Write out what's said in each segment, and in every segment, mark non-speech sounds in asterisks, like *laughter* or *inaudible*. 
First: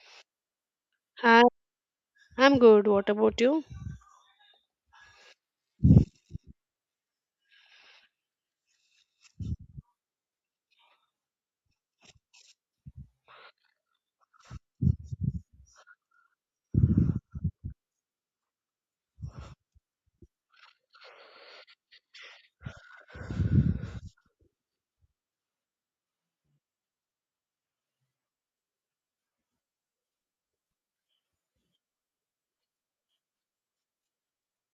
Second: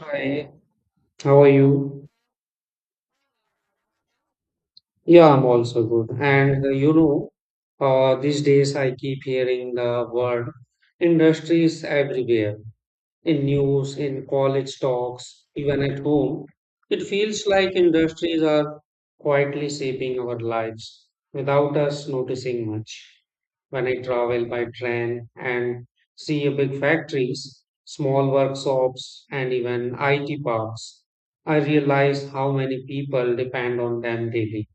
Hi, how I, are you? I'm good. What about you? Yeah, I'm also good. These days I keep hearing the word industries everywhere. In news, in college talks, even at home, it feels like industries are quietly shaping our lives without us noticing much. When I travel by train and see a big factories, small workshops, and even IT parks, I realize how many people depend on them daily.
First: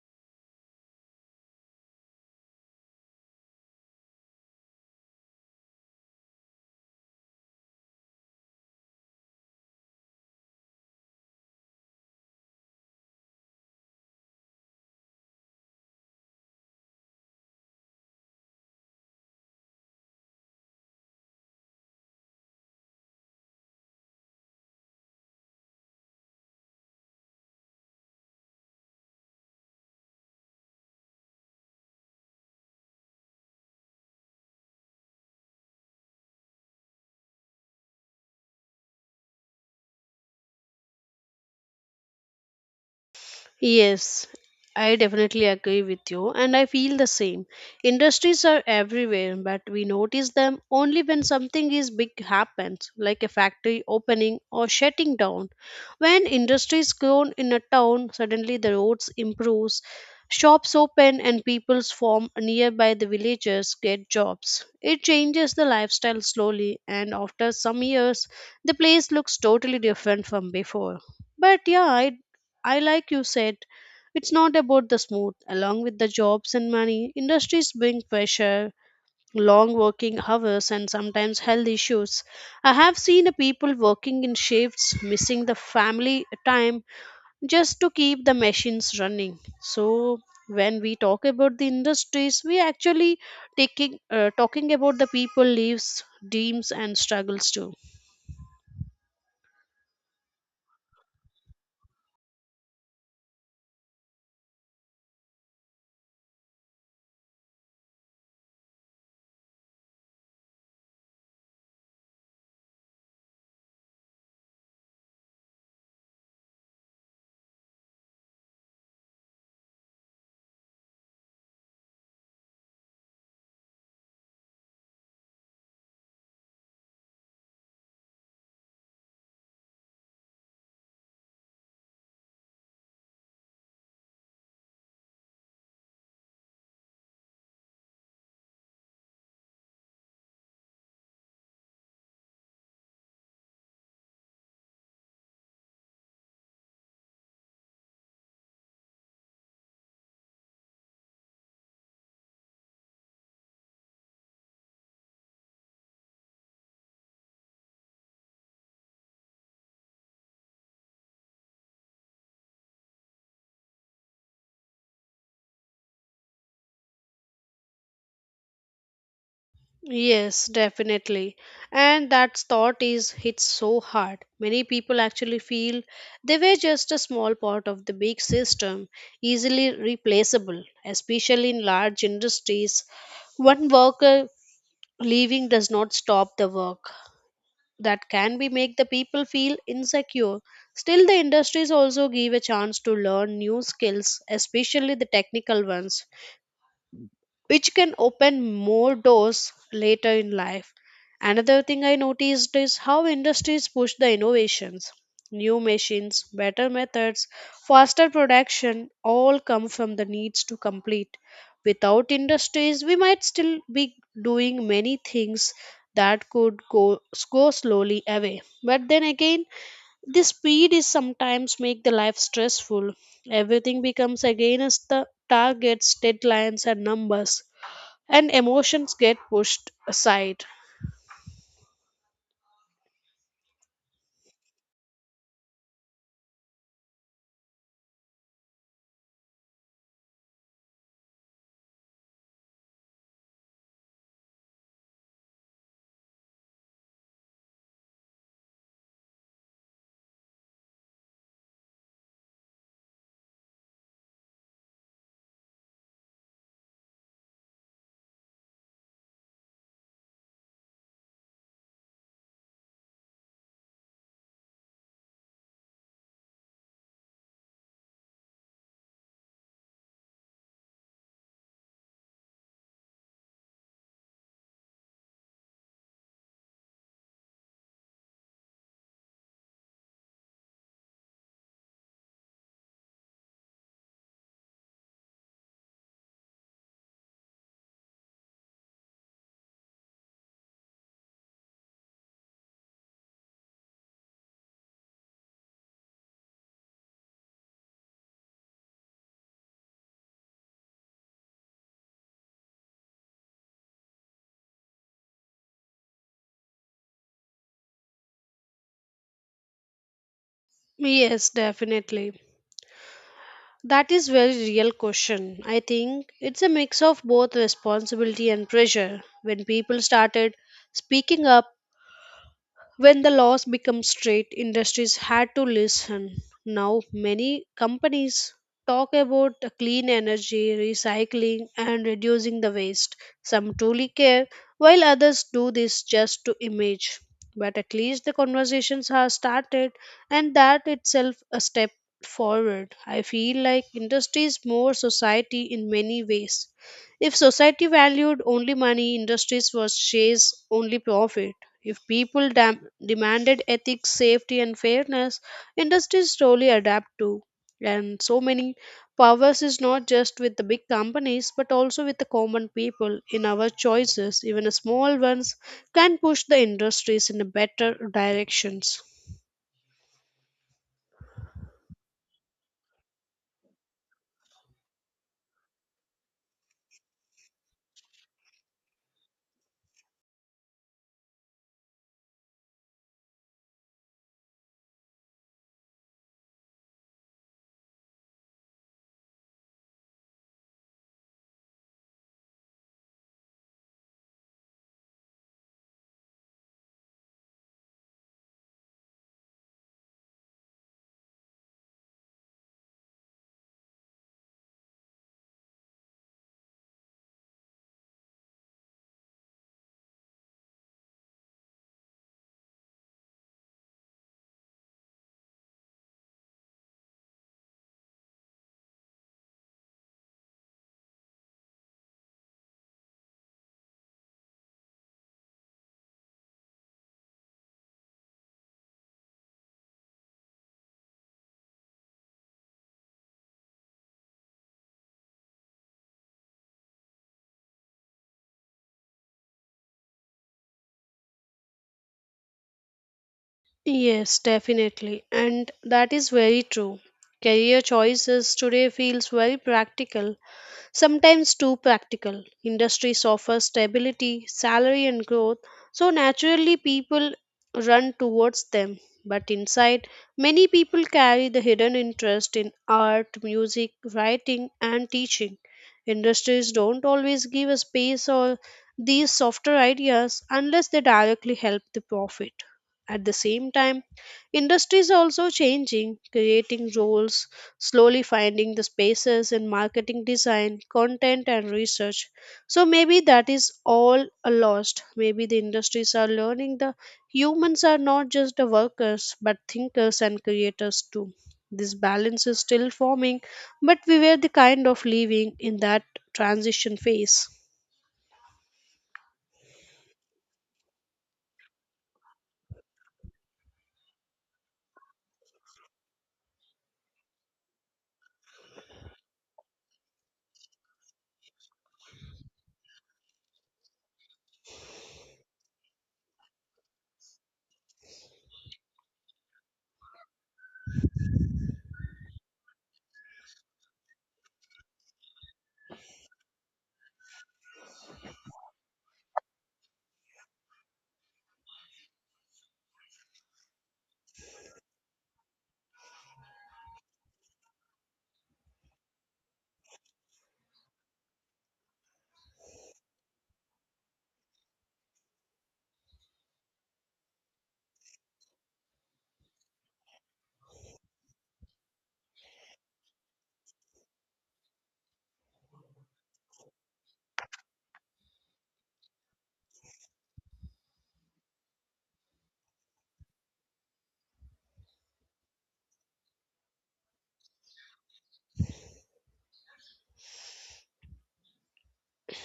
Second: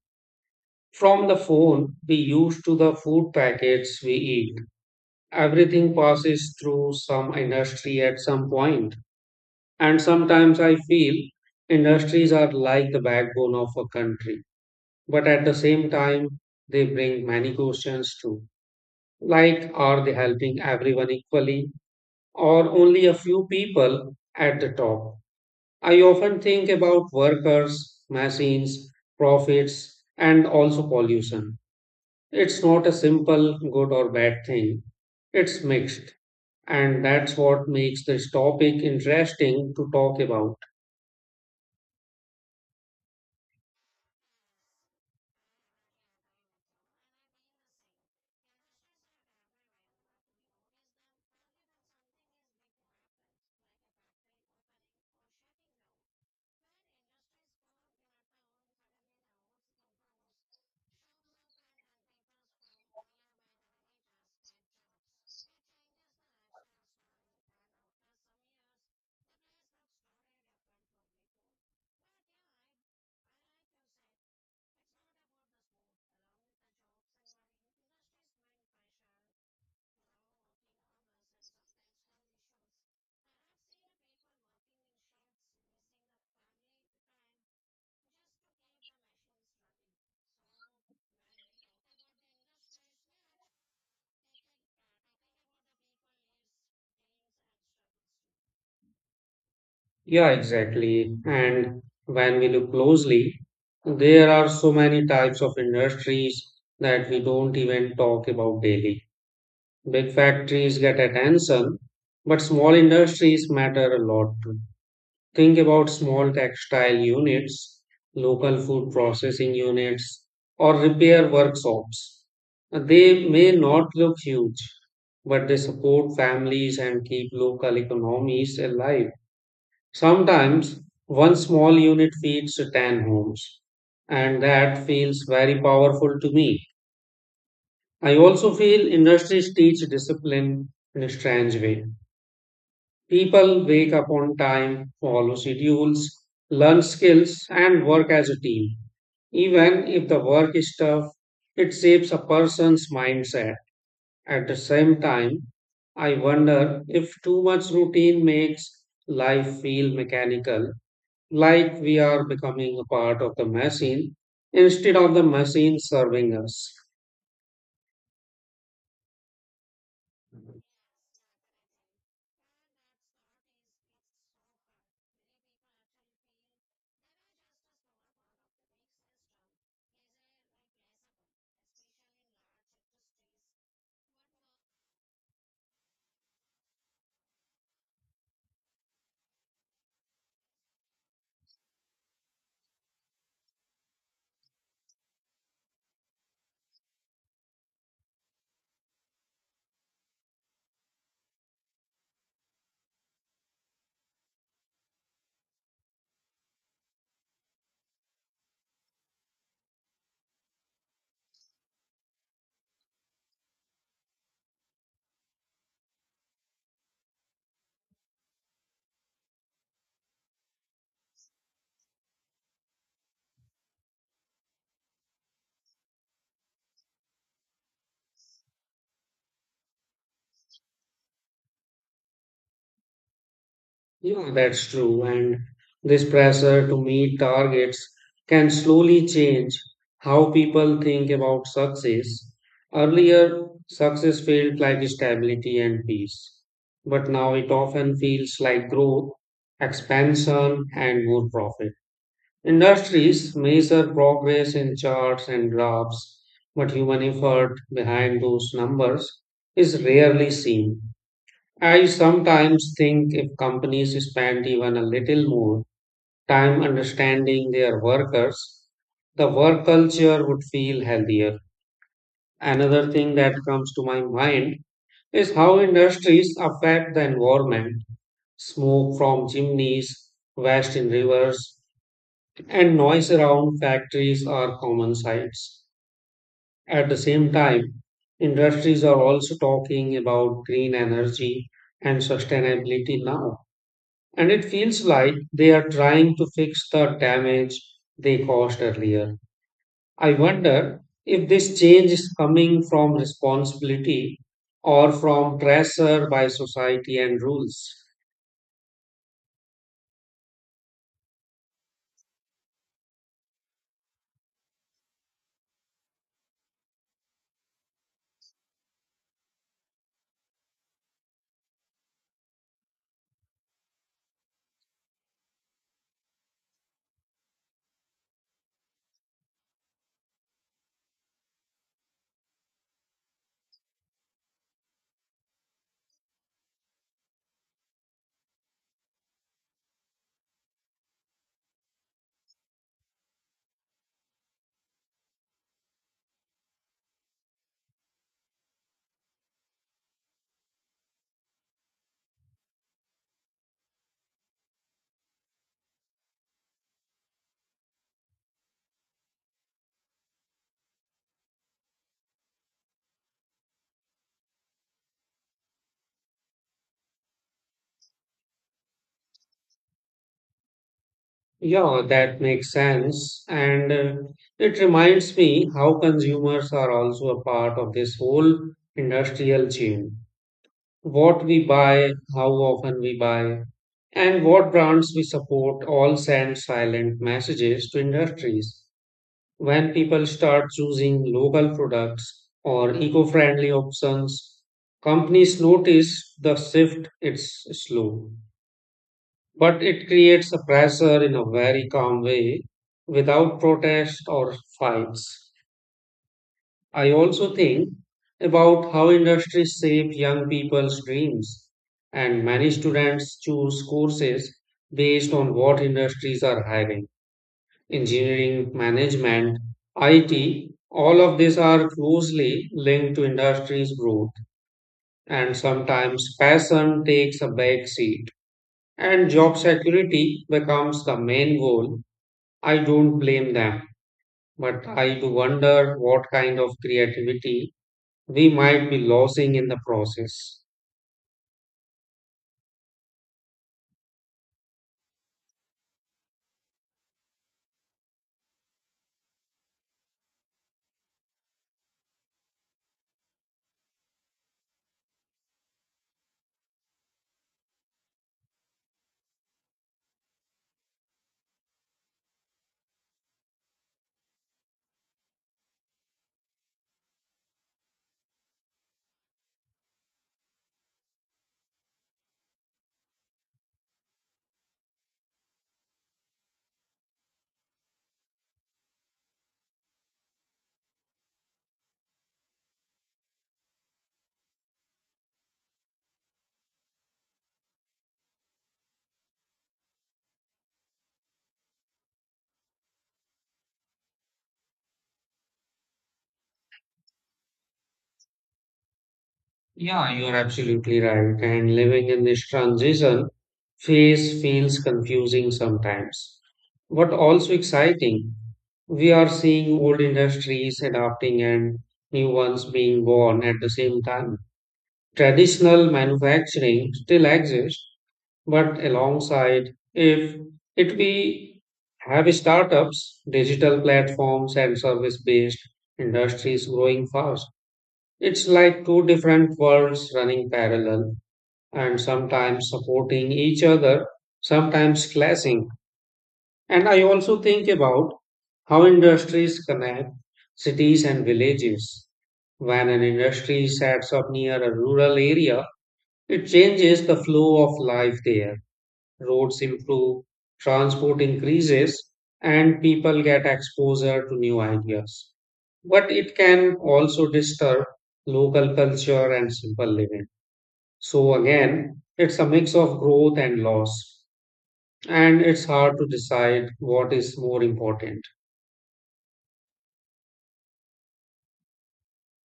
From the phone we use to the food packets we eat, everything passes through some industry at some point. And sometimes I feel industries are like the backbone of a country, but at the same time, they bring many questions too. Like, are they helping everyone equally or only a few people at the top? I often think about workers, machines, profits, and also pollution. It's not a simple good or bad thing, it's mixed. And that's what makes this topic interesting to talk about. Yes, I definitely agree with you, and I feel the same. Industries are everywhere, but we notice them only when something is big happens, like a factory opening or shutting down. When industries grow in a town, suddenly the roads improves, shops open, and peoples form nearby. The villagers get jobs. It changes the lifestyle slowly, and after some years, the place looks totally different from before. But yeah, I like you said, it's not about the smooth. Along with the jobs and money, industries bring pressure, long working hours, and sometimes health issues. I have seen the people working in shifts, missing the family time just to keep the machines running. So when we talk about the industries, we actually taking talking about the people lives, dreams, and struggles too. Yeah, exactly. And when we look closely, there are so many types of industries that we don't even talk about daily. Big factories get attention, but small industries matter a lot too. Think about small textile units, local food processing units, or repair workshops. They may not look huge, but they support families and keep local economies alive. Sometimes one small unit feeds 10 homes, and that feels very powerful to me. I also feel industries teach discipline in a strange way. People wake up on time, follow schedules, learn skills, and work as a team. Even if the work is tough, it shapes a person's mindset. At the same time, I wonder if too much routine makes life feel mechanical, like we are becoming a part of the machine instead of the machine serving us. Yes, definitely. And that thought is hits so hard. Many people actually feel they were just a small part of the big system, easily replaceable, especially in large industries. One worker leaving does not stop the work. That can be make the people feel insecure. Still the industries also give a chance to learn new skills, especially the technical ones which can open more doors later in life. Another thing I noticed is how industries push the innovations. New machines, better methods, faster production all come from the needs to complete. Without industries, we might still be doing many things that could go slowly away. But then again, the speed is sometimes make the life stressful. Everything becomes against the targets, deadlines, and numbers and emotions get pushed aside. Yeah, that's true. And this pressure to meet targets can slowly change how people think about success. Earlier, success felt like stability and peace, but now it often feels like growth, expansion, and more profit. Industries measure progress in charts and graphs, but human effort behind those numbers is rarely seen. I sometimes think if companies spend even a little more time understanding their workers, the work culture would feel healthier. Another thing that comes to my mind is how industries affect the environment. Smoke from chimneys, waste in rivers, and noise around factories are common sights. At the same time, industries are also talking about green energy and sustainability now, and it feels like they are trying to fix the damage they caused earlier. I wonder if this change is coming from responsibility or from pressure by society and rules. Yes, definitely. That is very real question. I think it's a mix of both responsibility and pressure. When people started speaking up when the laws became strict, industries had to listen. Now, many companies talk about clean energy, recycling, and reducing the waste. Some truly care, while others do this just to image. But at least the conversations have started, and that itself a step forward. I feel like industry is more society in many ways if society valued only money, industries would chase only profit. If people demanded ethics, safety, and fairness, industries slowly adapt too. And so many powers is not just with the big companies, but also with the common people in our choices. Even the small ones can push the industries in a better directions. Yeah, that makes sense. And it reminds me how consumers are also a part of this whole industrial chain. What we buy, how often we buy, and what brands we support all send silent messages to industries. When people start choosing local products or eco friendly options, companies notice the shift. It's slow, but it creates a pressure in a very calm way without protest or fights. I also think about how industries shape young people's dreams, and many students choose courses based on what industries are hiring. Engineering, management, IT, all of these are closely linked to industry's growth, and sometimes passion takes a back seat, and job security becomes the main goal. I don't blame them, but I do wonder what kind of creativity we might be losing in the process. Yes, definitely. And that is very true. Career choices today feels very practical sometimes too practical. Industries offer stability, salary, and growth, so naturally people run towards them. But inside, many people carry the hidden interest in art, music, writing, and teaching. Industries don't always give a space or these softer ideas unless they directly help the profit. At the same time, industries are also changing, creating roles, slowly finding the spaces in marketing design, content, and research. So maybe that is all a lost. Maybe the industries are learning the humans are not just the workers, but thinkers and creators too. This balance is still forming, but we were the kind of living in that transition phase. Yeah, you are absolutely right. And living in this transition phase feels confusing sometimes, but also exciting. We are seeing old industries adapting and new ones being born at the same time. Traditional manufacturing still exists, but alongside if it we have startups, digital platforms, and service based industries growing fast. It's like two different worlds running parallel and sometimes supporting each other, sometimes clashing. And I also think about how industries connect cities and villages. When an industry sets up near a rural area, it changes the flow of life there. Roads improve, transport increases, and people get exposure to new ideas. But it can also disturb local culture and simple living. So, again, it's a mix of growth and loss, and it's hard to decide what is more important.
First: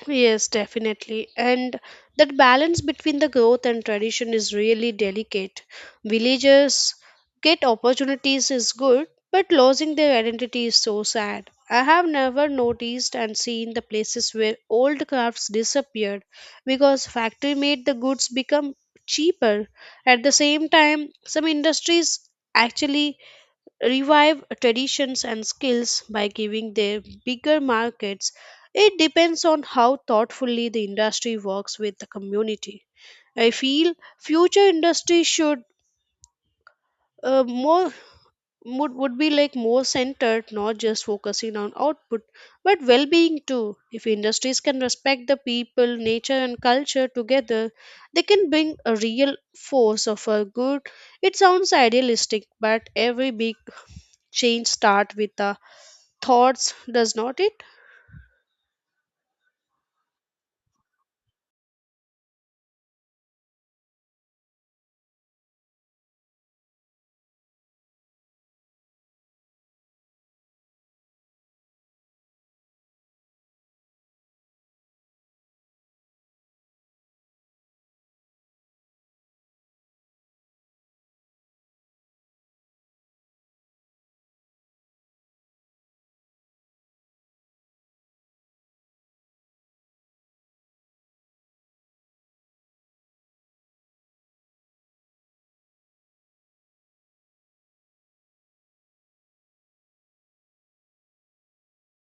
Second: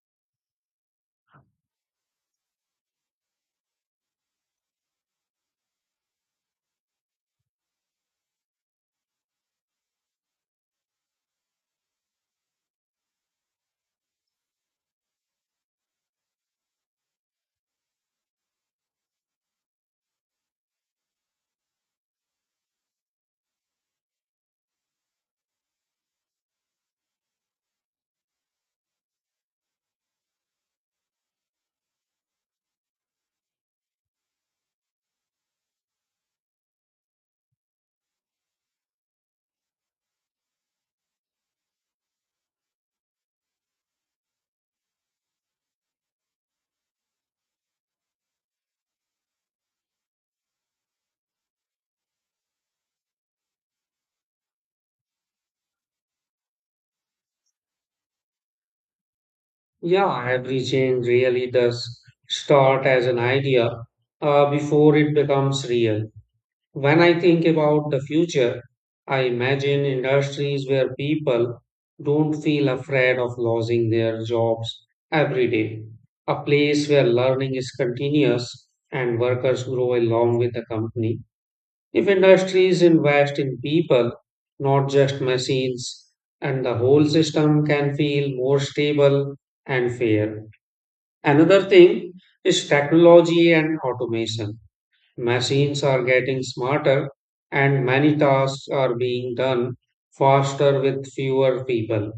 Yes, definitely. And that balance between the growth and tradition is really delicate. Villagers get opportunities is good, but losing their identity is so sad. I have never noticed and seen the places where old crafts disappeared because factory made the goods become cheaper. At the same time, some industries actually revive traditions and skills by giving them bigger markets. It depends on how thoughtfully the industry works with the community. I feel future industry should more would be like more centered, not just focusing on output, but well-being too. If industries can respect the people, nature, and culture together, they can bring a real force of a good. It sounds idealistic, but every big change start with a thoughts does not it. Yeah, every change really does start as an idea before it becomes real. When I think about the future, I imagine industries where people don't feel afraid of losing their jobs every day. A place where learning is continuous and workers grow along with the company. If industries invest in people, not just machines, and the whole system can feel more stable and fair. Another thing is technology and automation. Machines are getting smarter, and many tasks are being done faster with fewer people.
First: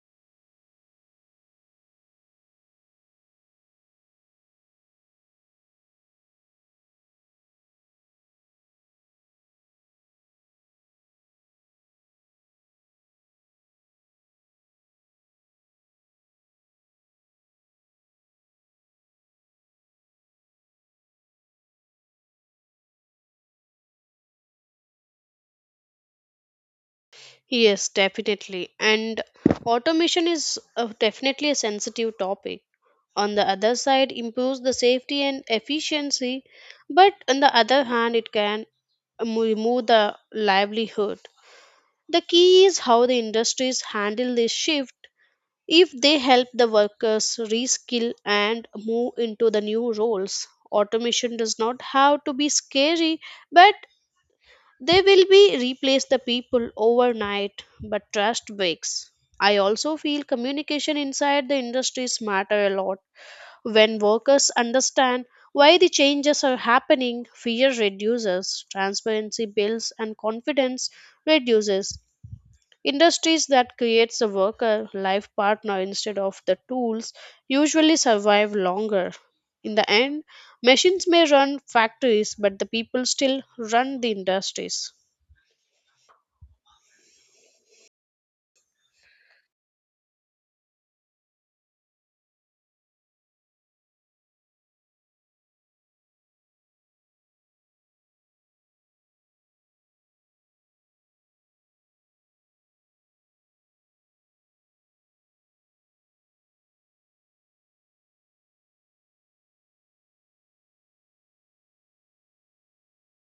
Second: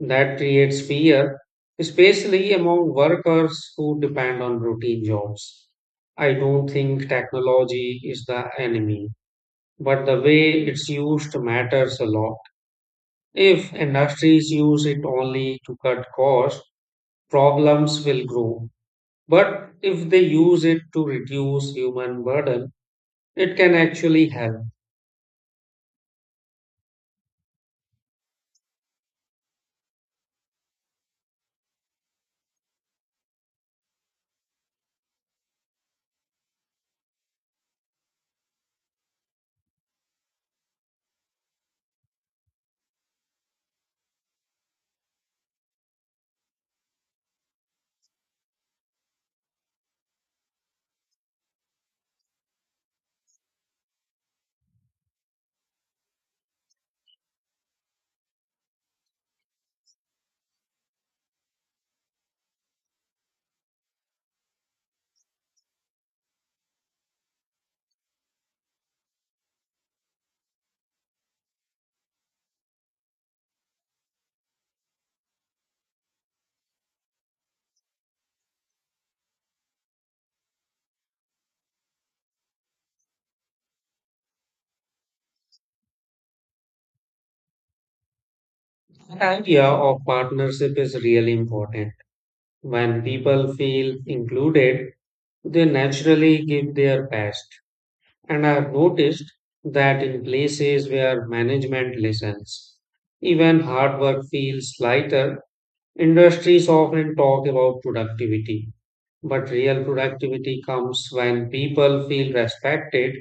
That creates fear, especially among workers who depend on routine jobs. I don't think technology is the enemy, but the way it's used matters a lot. If industries use it only to cut costs, problems will grow. But if they use it to reduce human burden, it can actually help. Yes, definitely, and automation is definitely a sensitive topic. On the other side improves the safety and efficiency, but on the other hand it can remove the livelihood. The key is how the industries handle this shift. If they help the workers reskill and move into the new roles, automation does not have to be scary. But they will be replace the people overnight, but trust breaks. I also feel communication inside the industries matter a lot. When workers understand why the changes are happening, fear reduces, transparency builds, and confidence reduces. Industries that creates a worker life partner instead of the tools usually survive longer. In the end, machines may run factories, but the people still run the industries. That idea of partnership is really important. When people feel included, they naturally give their best. And I've noticed that in places where management listens, even hard work feels lighter. Industries often talk about productivity, but real productivity comes when people feel respected.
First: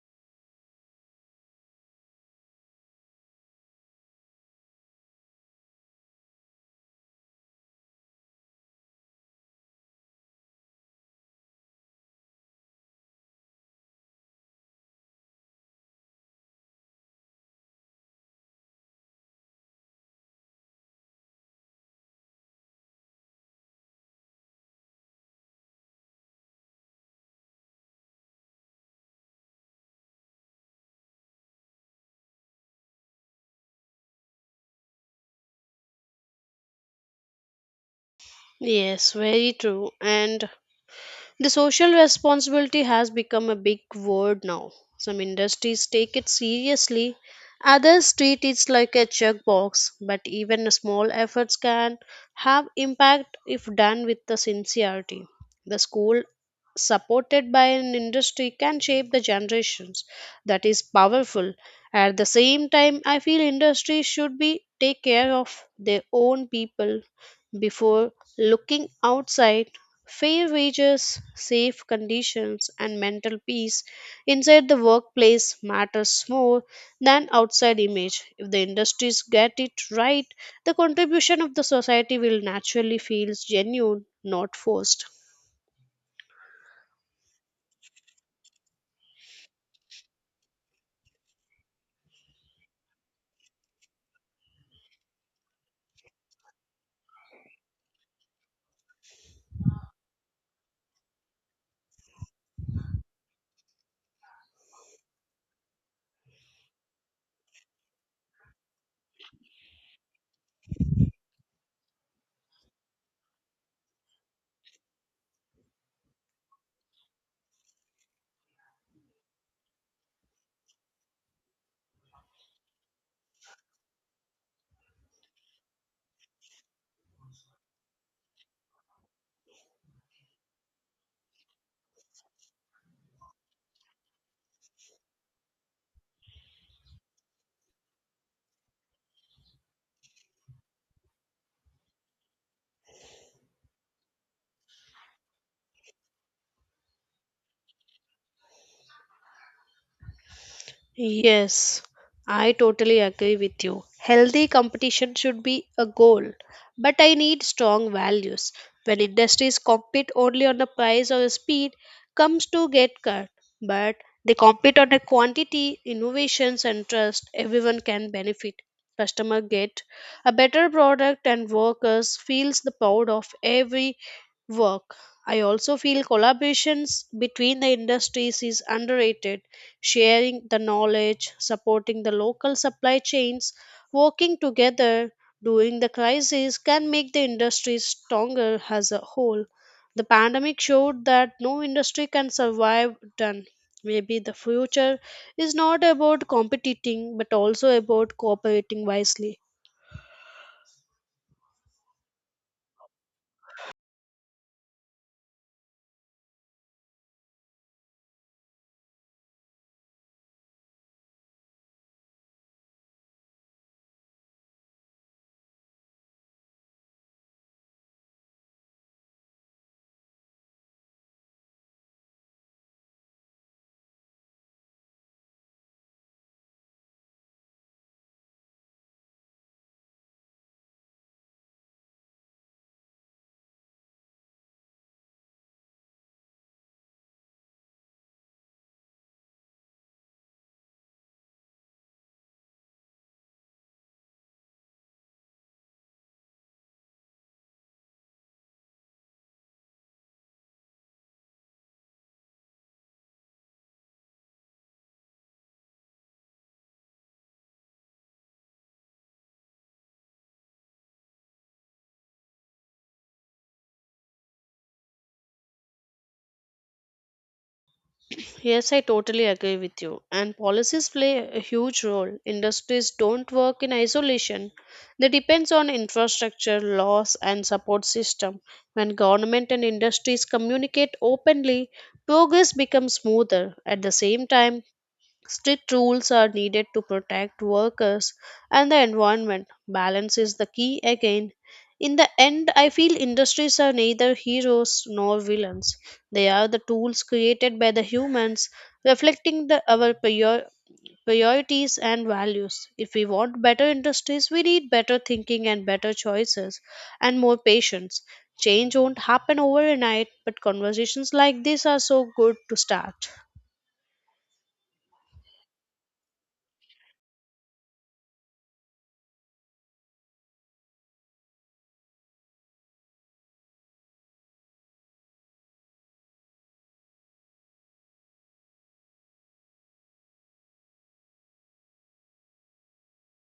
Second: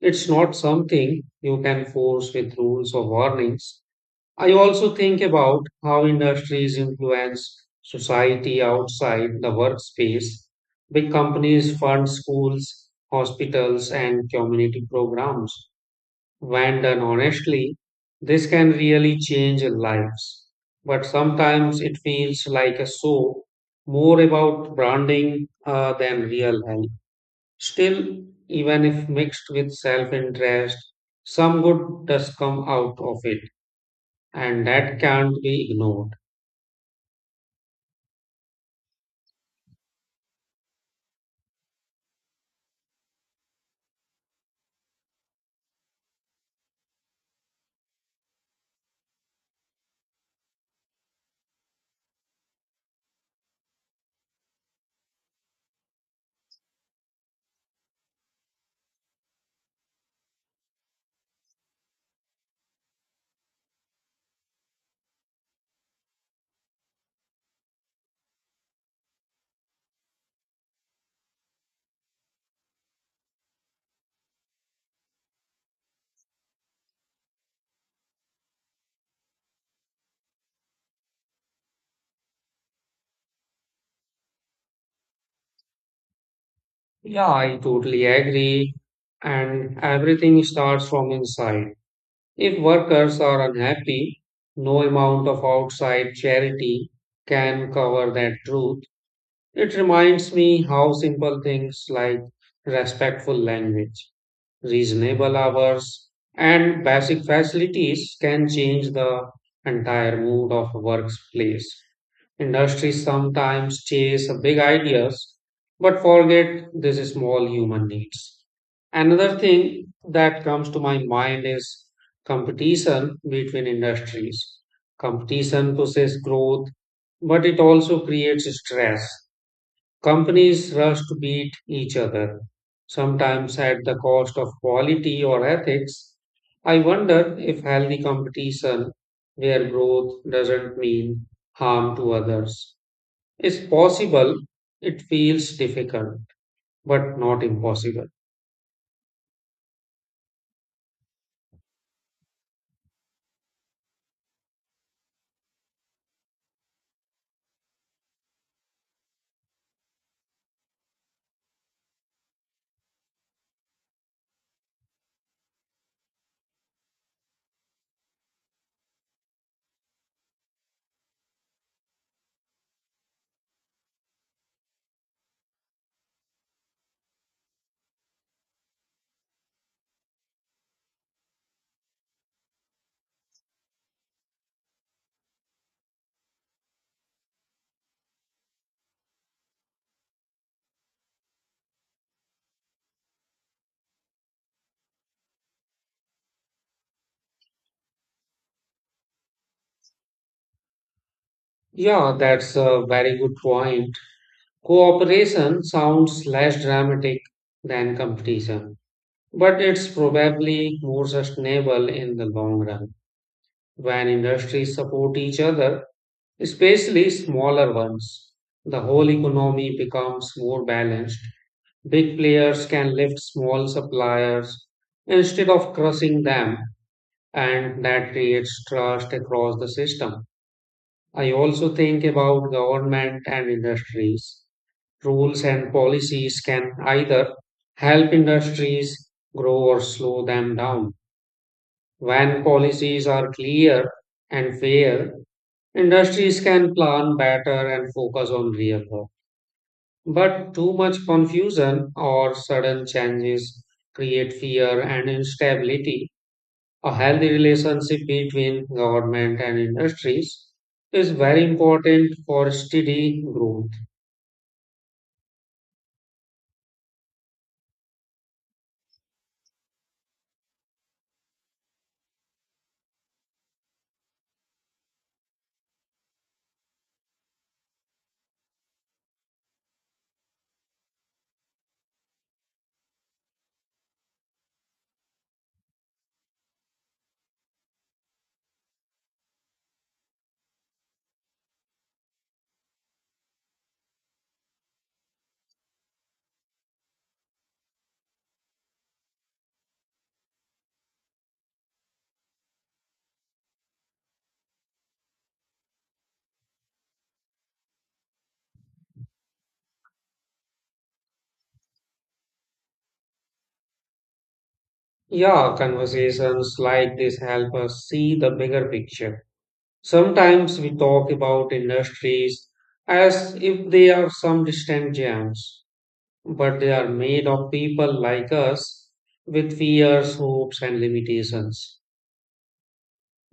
It's not something you can force with rules or warnings. I also think about how industries influence society outside the workspace. Big companies fund schools, hospitals, and community programs. When done honestly, this can really change lives. But sometimes it feels like a show, more about branding than real help. Still, even if mixed with self interest, some good does come out of it and that can't be ignored. Yes, very true. And the social responsibility has become a big word now. Some industries take it seriously, others treat it like a checkbox, but even small efforts can have impact if done with the sincerity. The school supported by an industry can shape the generations. That is powerful. At the same time, I feel industry should be take care of their own people before looking outside. Fair wages, safe conditions, and mental peace inside the workplace matters more than outside image. If the industries get it right, the contribution of the society will naturally feel genuine, not forced. Yeah, I totally agree. And everything starts from inside. If workers are unhappy, no amount of outside charity can cover that truth. It reminds me how simple things like respectful language, reasonable hours, and basic facilities can change the entire mood of a workplace. Industries sometimes chase big ideas but forget these small human needs. Another thing that comes to my mind is competition between industries. Competition pushes growth, but it also creates stress. Companies rush to beat each other, sometimes at the cost of quality or ethics. I wonder if healthy competition, where growth doesn't mean harm to others, is possible. It feels difficult, but not impossible. Yes, I totally agree with you. Healthy competition should be a goal, but I need strong values. When industries compete only on the price or speed, comes to get cut. But they compete on the quantity, innovations, and trust. Everyone can benefit. Customer get a better product, and workers feels the proud of every work. I also feel collaborations between the industries is underrated. Sharing the knowledge, supporting the local supply chains, working together during the crisis can make the industry stronger as a whole. The pandemic showed that no industry can survive done. Maybe the future is not about competing but also about cooperating wisely. Yeah, that's a very good point. Cooperation sounds less dramatic than competition, but it's probably more sustainable in the long run. When industries support each other, especially smaller ones, the whole economy becomes more balanced. Big players can lift small suppliers instead of crushing them, and that creates trust across the system. I also think about government and industries. Rules and policies can either help industries grow or slow them down. When policies are clear and fair, industries can plan better and focus on real work. But too much confusion or sudden changes create fear and instability. A healthy relationship between government and industries is very important for steady growth. Yes, I totally agree with you. And policies play a huge role. Industries don't work in isolation. They depends on infrastructure, laws and support system. When government and industries communicate openly, progress becomes smoother. At the same time, strict rules are needed to protect workers and the environment. Balance is the key again. In the end, I feel industries are neither heroes nor villains. They are the tools created by the humans, reflecting our priorities and values. If we want better industries, we need better thinking and better choices and more patience. Change won't happen overnight, but conversations like this are so good to start. Yeah, conversations like this help us see the bigger picture. Sometimes we talk about industries as if they are some distant giants, but they are made of people like us with fears, hopes, and limitations.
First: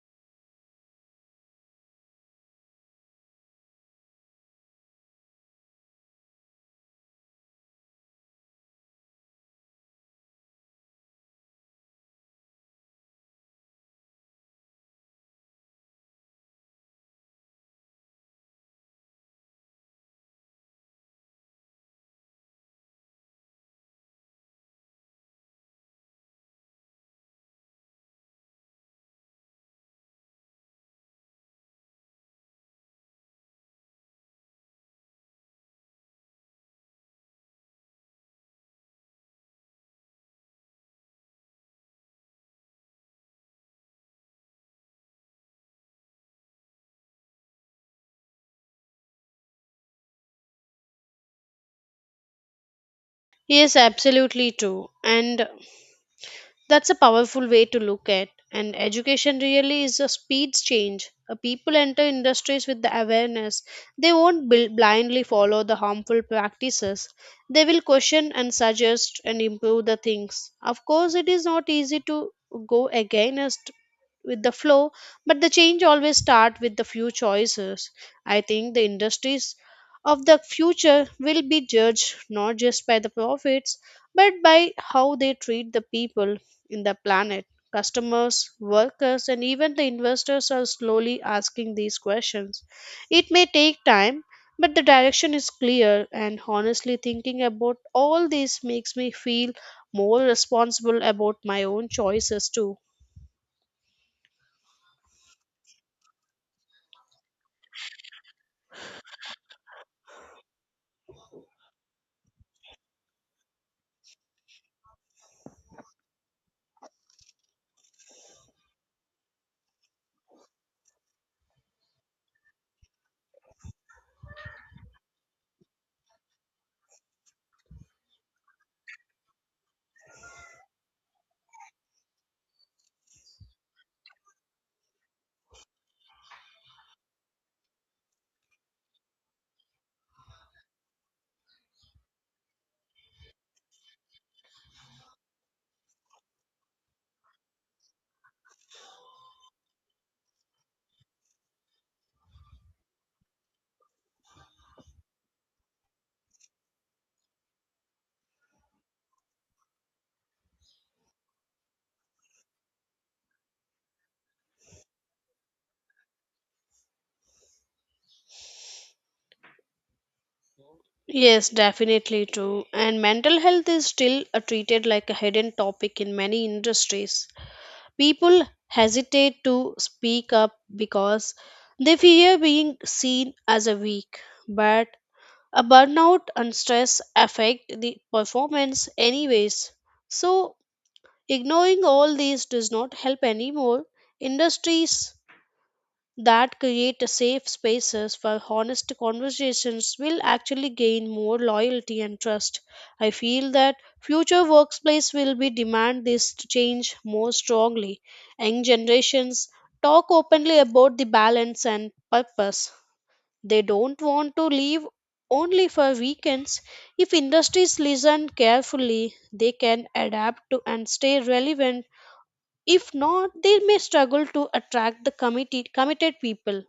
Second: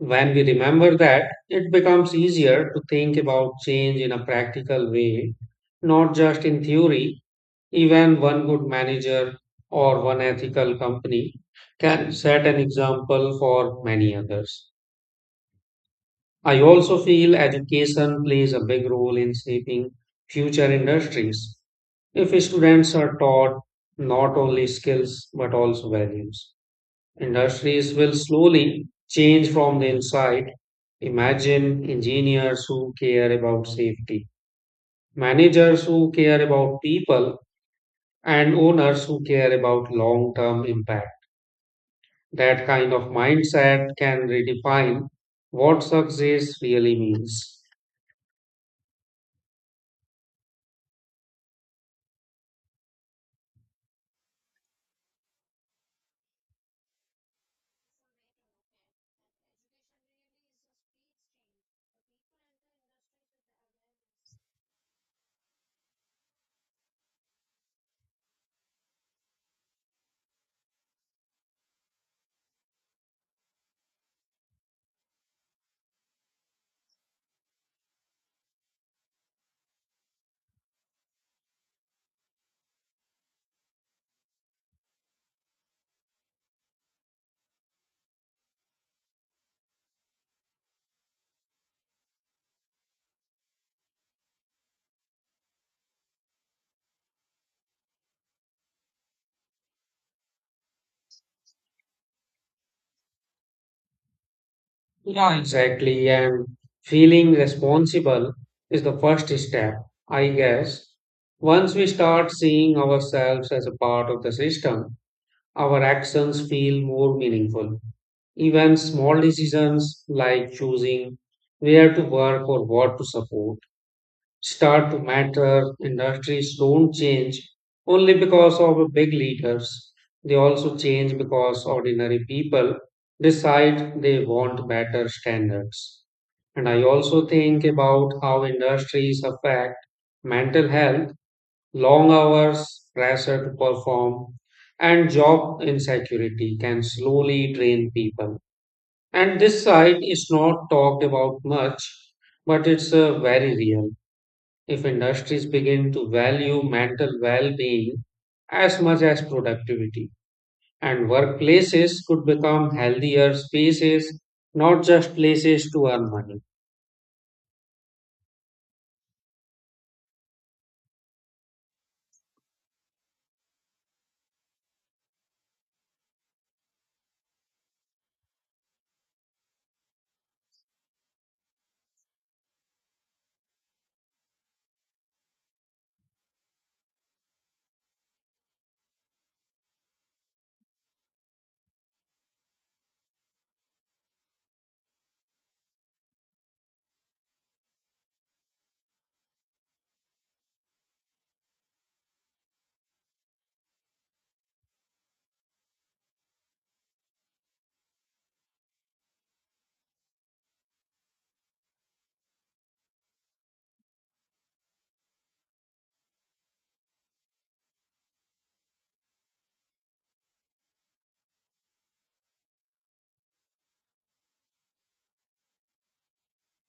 When we remember that, it becomes easier to think about change in a practical way, not just in theory. Even one good manager or one ethical company can set an example for many others. I also feel education plays a big role in shaping future industries if students are taught not only skills but also values. Industries will slowly change from the inside. Imagine engineers who care about safety, managers who care about people, and owners who care about long term impact. That kind of mindset can redefine what success really means. Yes, absolutely true. And that's a powerful way to look at, and education really is a speed change. People enter industries with the awareness. They won't blindly follow the harmful practices. They will question and suggest and improve the things. Of course, it is not easy to go against with the flow, but the change always start with the few choices. I think the industries of the future will be judged not just by the profits, but by how they treat the people in the planet. Customers, workers, and even the investors are slowly asking these questions. It may take time, but the direction is clear, and honestly, thinking about all this makes me feel more responsible about my own choices too. Yeah, exactly. And feeling responsible is the first step, I guess. Once we start seeing ourselves as a part of the system, our actions feel more meaningful. Even small decisions like choosing where to work or what to support start to matter. Industries don't change only because of big leaders, they also change because ordinary people decide they want better standards. And I also think about how industries affect mental health. Long hours, pressure to perform, and job insecurity can slowly drain people. And this side is not talked about much, but it's very real. If industries begin to value mental well being as much as productivity, and workplaces could become healthier spaces, not just places to earn money. Yes, definitely true. And mental health is still treated like a hidden topic in many industries. People hesitate to speak up because they fear being seen as a weak. But a burnout and stress affect the performance anyways, so ignoring all these does not help anymore. Industries that create a safe spaces for honest conversations will actually gain more loyalty and trust. I feel that future workplace will be demand this to change more strongly. Young generations talk openly about the balance and purpose. They don't want to leave only for weekends. If industries listen carefully, they can adapt to and stay relevant. If not, they may struggle to attract the committed people.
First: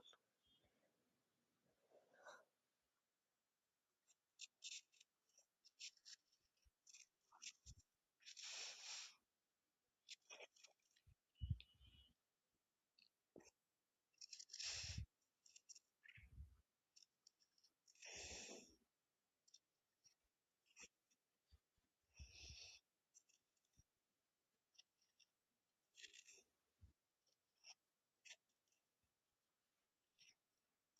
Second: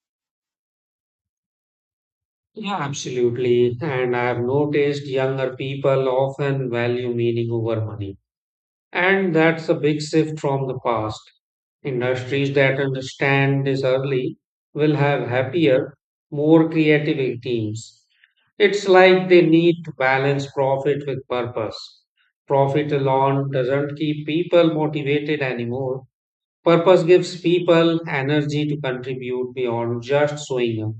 Yeah, absolutely. And I've noticed younger people often value meaning over money. And that's a big shift from the past. Industries that understand this early will have happier, more creative teams. It's like they need to balance profit with purpose. Profit alone doesn't keep people motivated anymore. Purpose gives people energy to contribute beyond just showing up.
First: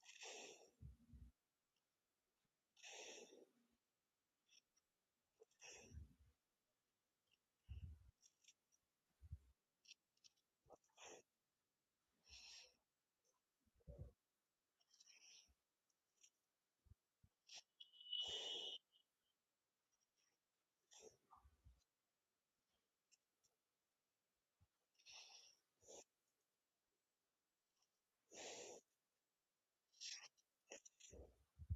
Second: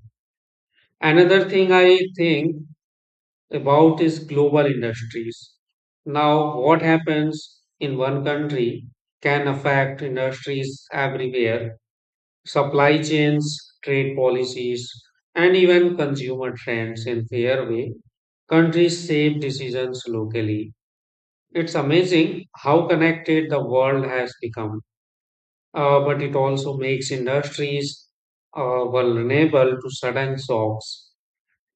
Another thing I think about is global industries. Now, what happens in one country can affect industries everywhere, supply chains, trade policies, and even consumer trends in fair way. Countries shape decisions locally. It's amazing how connected the world has become, but it also makes industries vulnerable to sudden shocks.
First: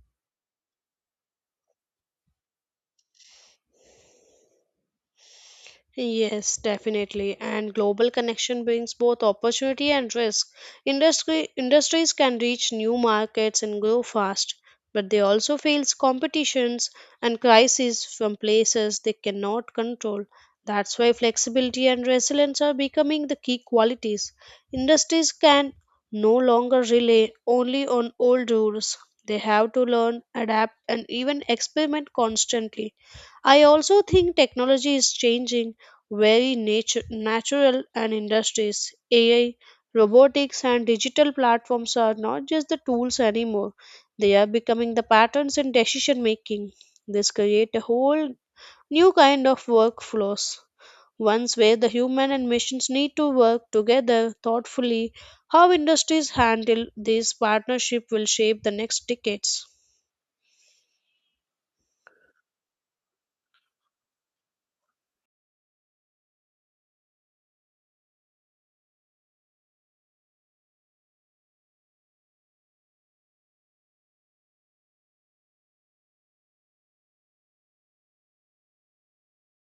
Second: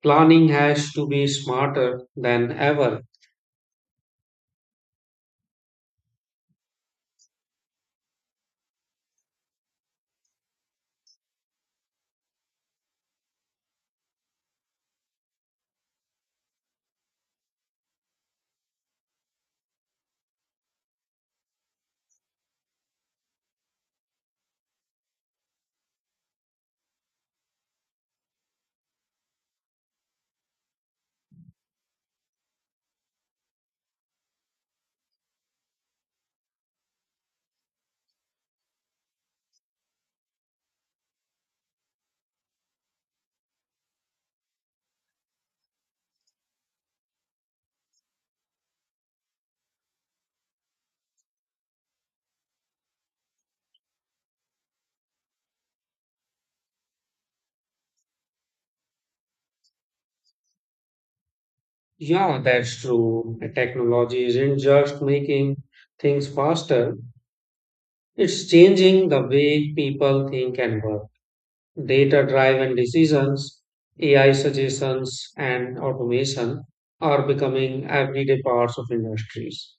Planning has to be smarter than ever. Yes, definitely. And global connection brings both opportunity and risk. Industry industries can reach new markets and grow fast, but they also face competitions and crises from places they cannot control. That's why flexibility and resilience are becoming the key qualities. Industries can no longer rely only on old rules. They have to learn, adapt, and even experiment constantly. I also think technology is changing natural and industries. AI, robotics, and digital platforms are not just the tools anymore, they are becoming the patterns in decision making. This create a whole new kind of workflows. Ones where the human and machines need to work together thoughtfully, how industries handle this partnership will shape the next decades. Yeah, that's true. The technology isn't just making things faster, it's changing the way people think and work. Data driven decisions, AI suggestions, and automation are becoming everyday parts of industries.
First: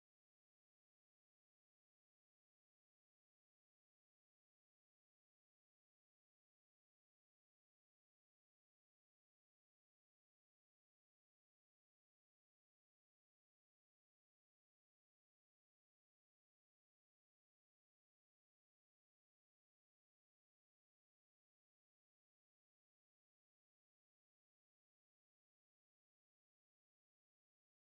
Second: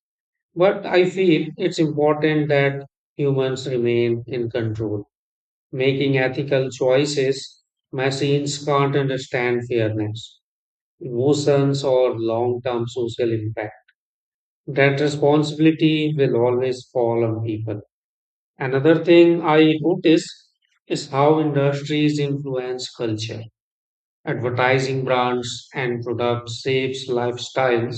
But I feel it's important that humans remain in control, making ethical choices. Machines can't understand fairness, emotions, or long term social impact. That responsibility will always fall on people. Another thing I notice is how industries influence culture. Advertising brands and products shapes lifestyles,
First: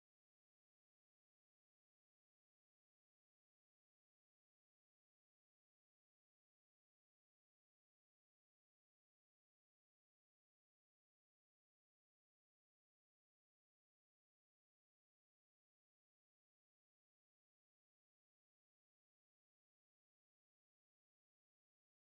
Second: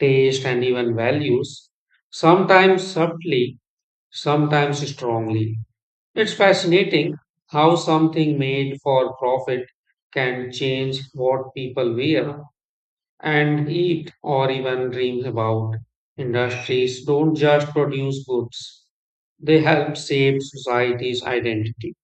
taste, and even values, sometimes subtly, sometimes strongly. It's fascinating how something made for profit can change what people wear and eat or even dreams about. Industries don't just produce goods, they help shape society's identity.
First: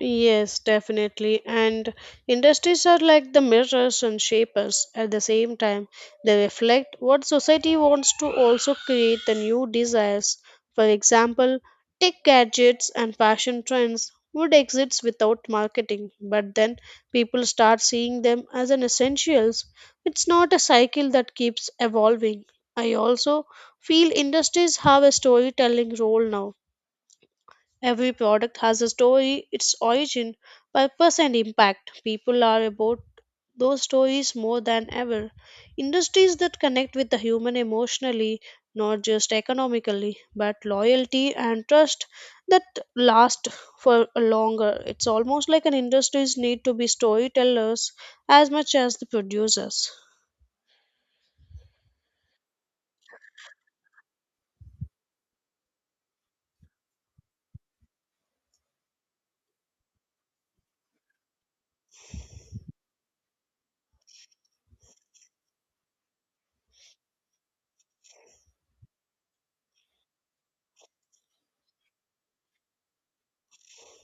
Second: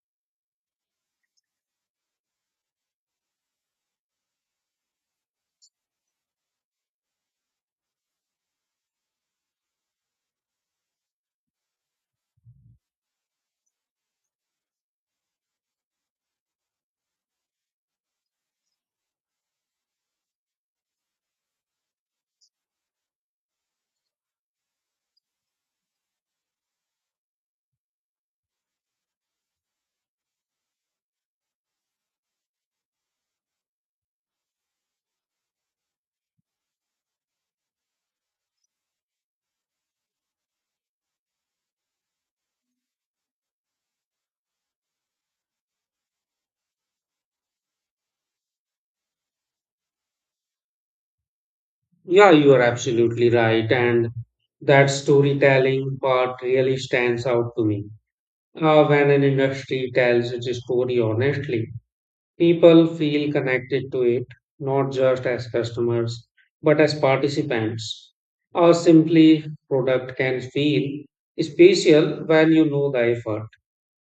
Yes, definitely. And industries are like the mirrors and shapers at the same time. They reflect what society wants to also create the new desires. For example, tech gadgets and fashion trends would exist without marketing, but then people start seeing them as an essentials. It's not a cycle that keeps evolving. I also feel industries have a storytelling role now. Every product has a story, its origin, purpose, and impact. People are about those stories more than ever. Industries that connect with the human emotionally, not just economically, but loyalty and trust that last for longer. It's almost like an industries need to be storytellers as much as the producers. Yeah, you are absolutely right. And that storytelling part really stands out to me. When an industry tells its story honestly, people feel connected to it, not just as customers, but as participants. Or simply, product can feel special when you know the effort,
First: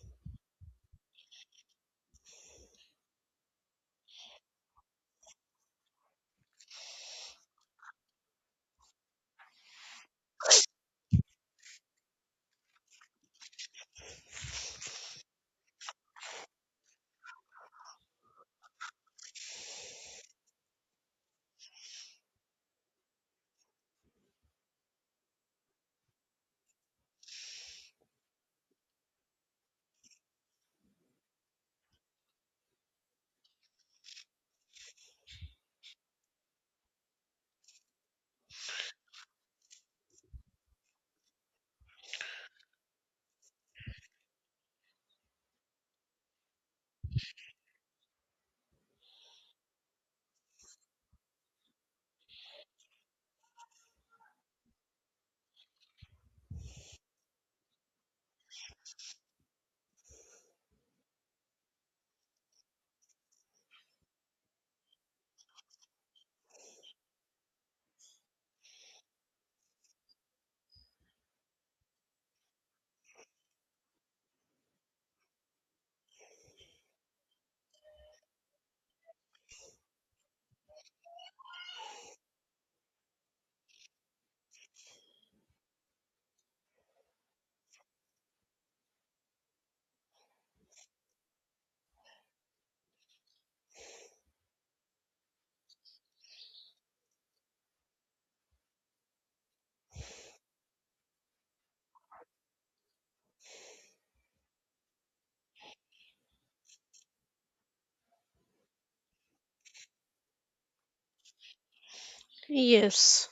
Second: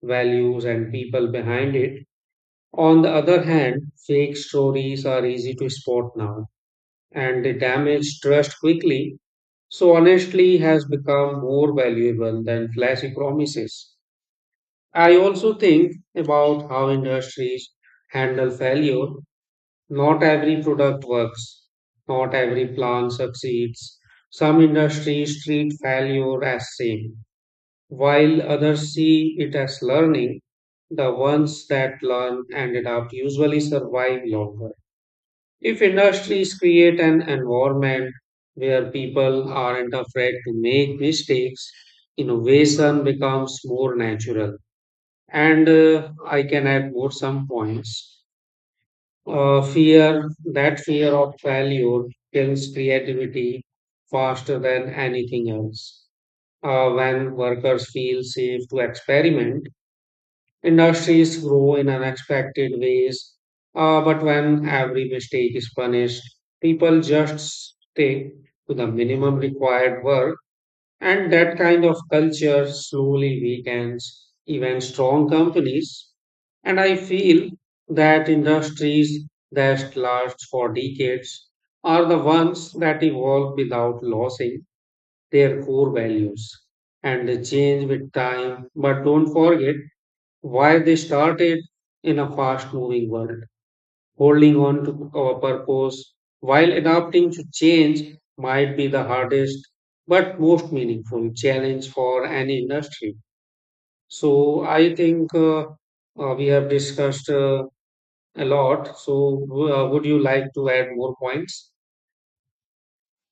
values, and people behind it. On the other hand, fake stories are easy to spot now and they damage trust quickly. So, honesty has become more valuable than flashy promises. I also think about how industries handle failure. Not every product works, not every plan succeeds. Some industries treat failure as same while others see it as learning. The ones that learn and adapt usually survive longer. If industries create an environment where people aren't afraid to make mistakes, innovation becomes more natural. And I can add more some points. That fear of failure kills creativity faster than anything else. When workers feel safe to experiment, industries grow in unexpected ways, but when every mistake is punished, people just stay to the minimum required work, and that kind of culture slowly weakens even strong companies. And I feel that industries that last for decades are the ones that evolve without losing their core values and they change with time. But don't forget why they started in a fast moving world. Holding on to our purpose while adapting to change might be the hardest but most meaningful challenge for any industry. So, I think we have discussed a lot. So, would you like to add more points? Yes.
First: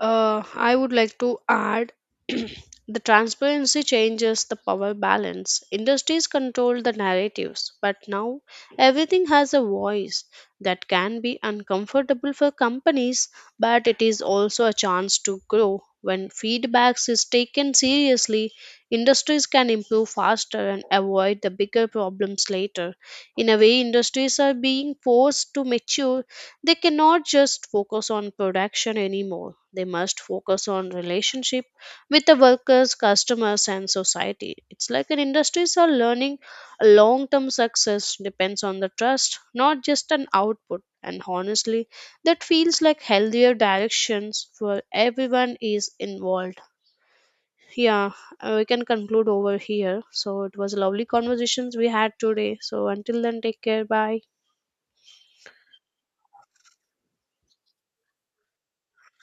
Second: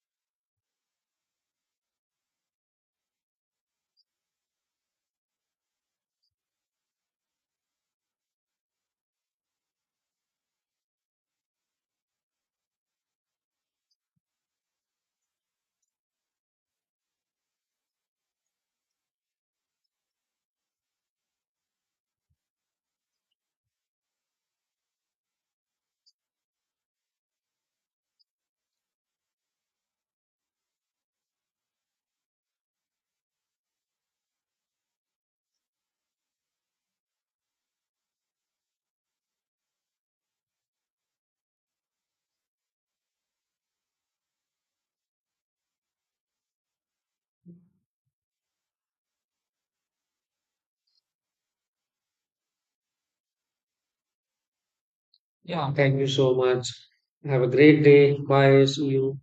I would like to add *clears throat* the transparency changes the power balance. Industries control the narratives, but now everything has a voice that can be uncomfortable for companies, but it is also a chance to grow. When feedbacks is taken seriously, industries can improve faster and avoid the bigger problems later. In a way, industries are being forced to mature. They cannot just focus on production anymore. They must focus on relationship with the workers, customers and society. It's like an industries are learning a long-term success depends on the trust, not just an output. And honestly, that feels like healthier directions where everyone is involved. Yeah, we can conclude over here. So it was lovely conversations we had today. So until then, take care. Bye. Yeah. Thank you so much. Have a great day. Bye. See you.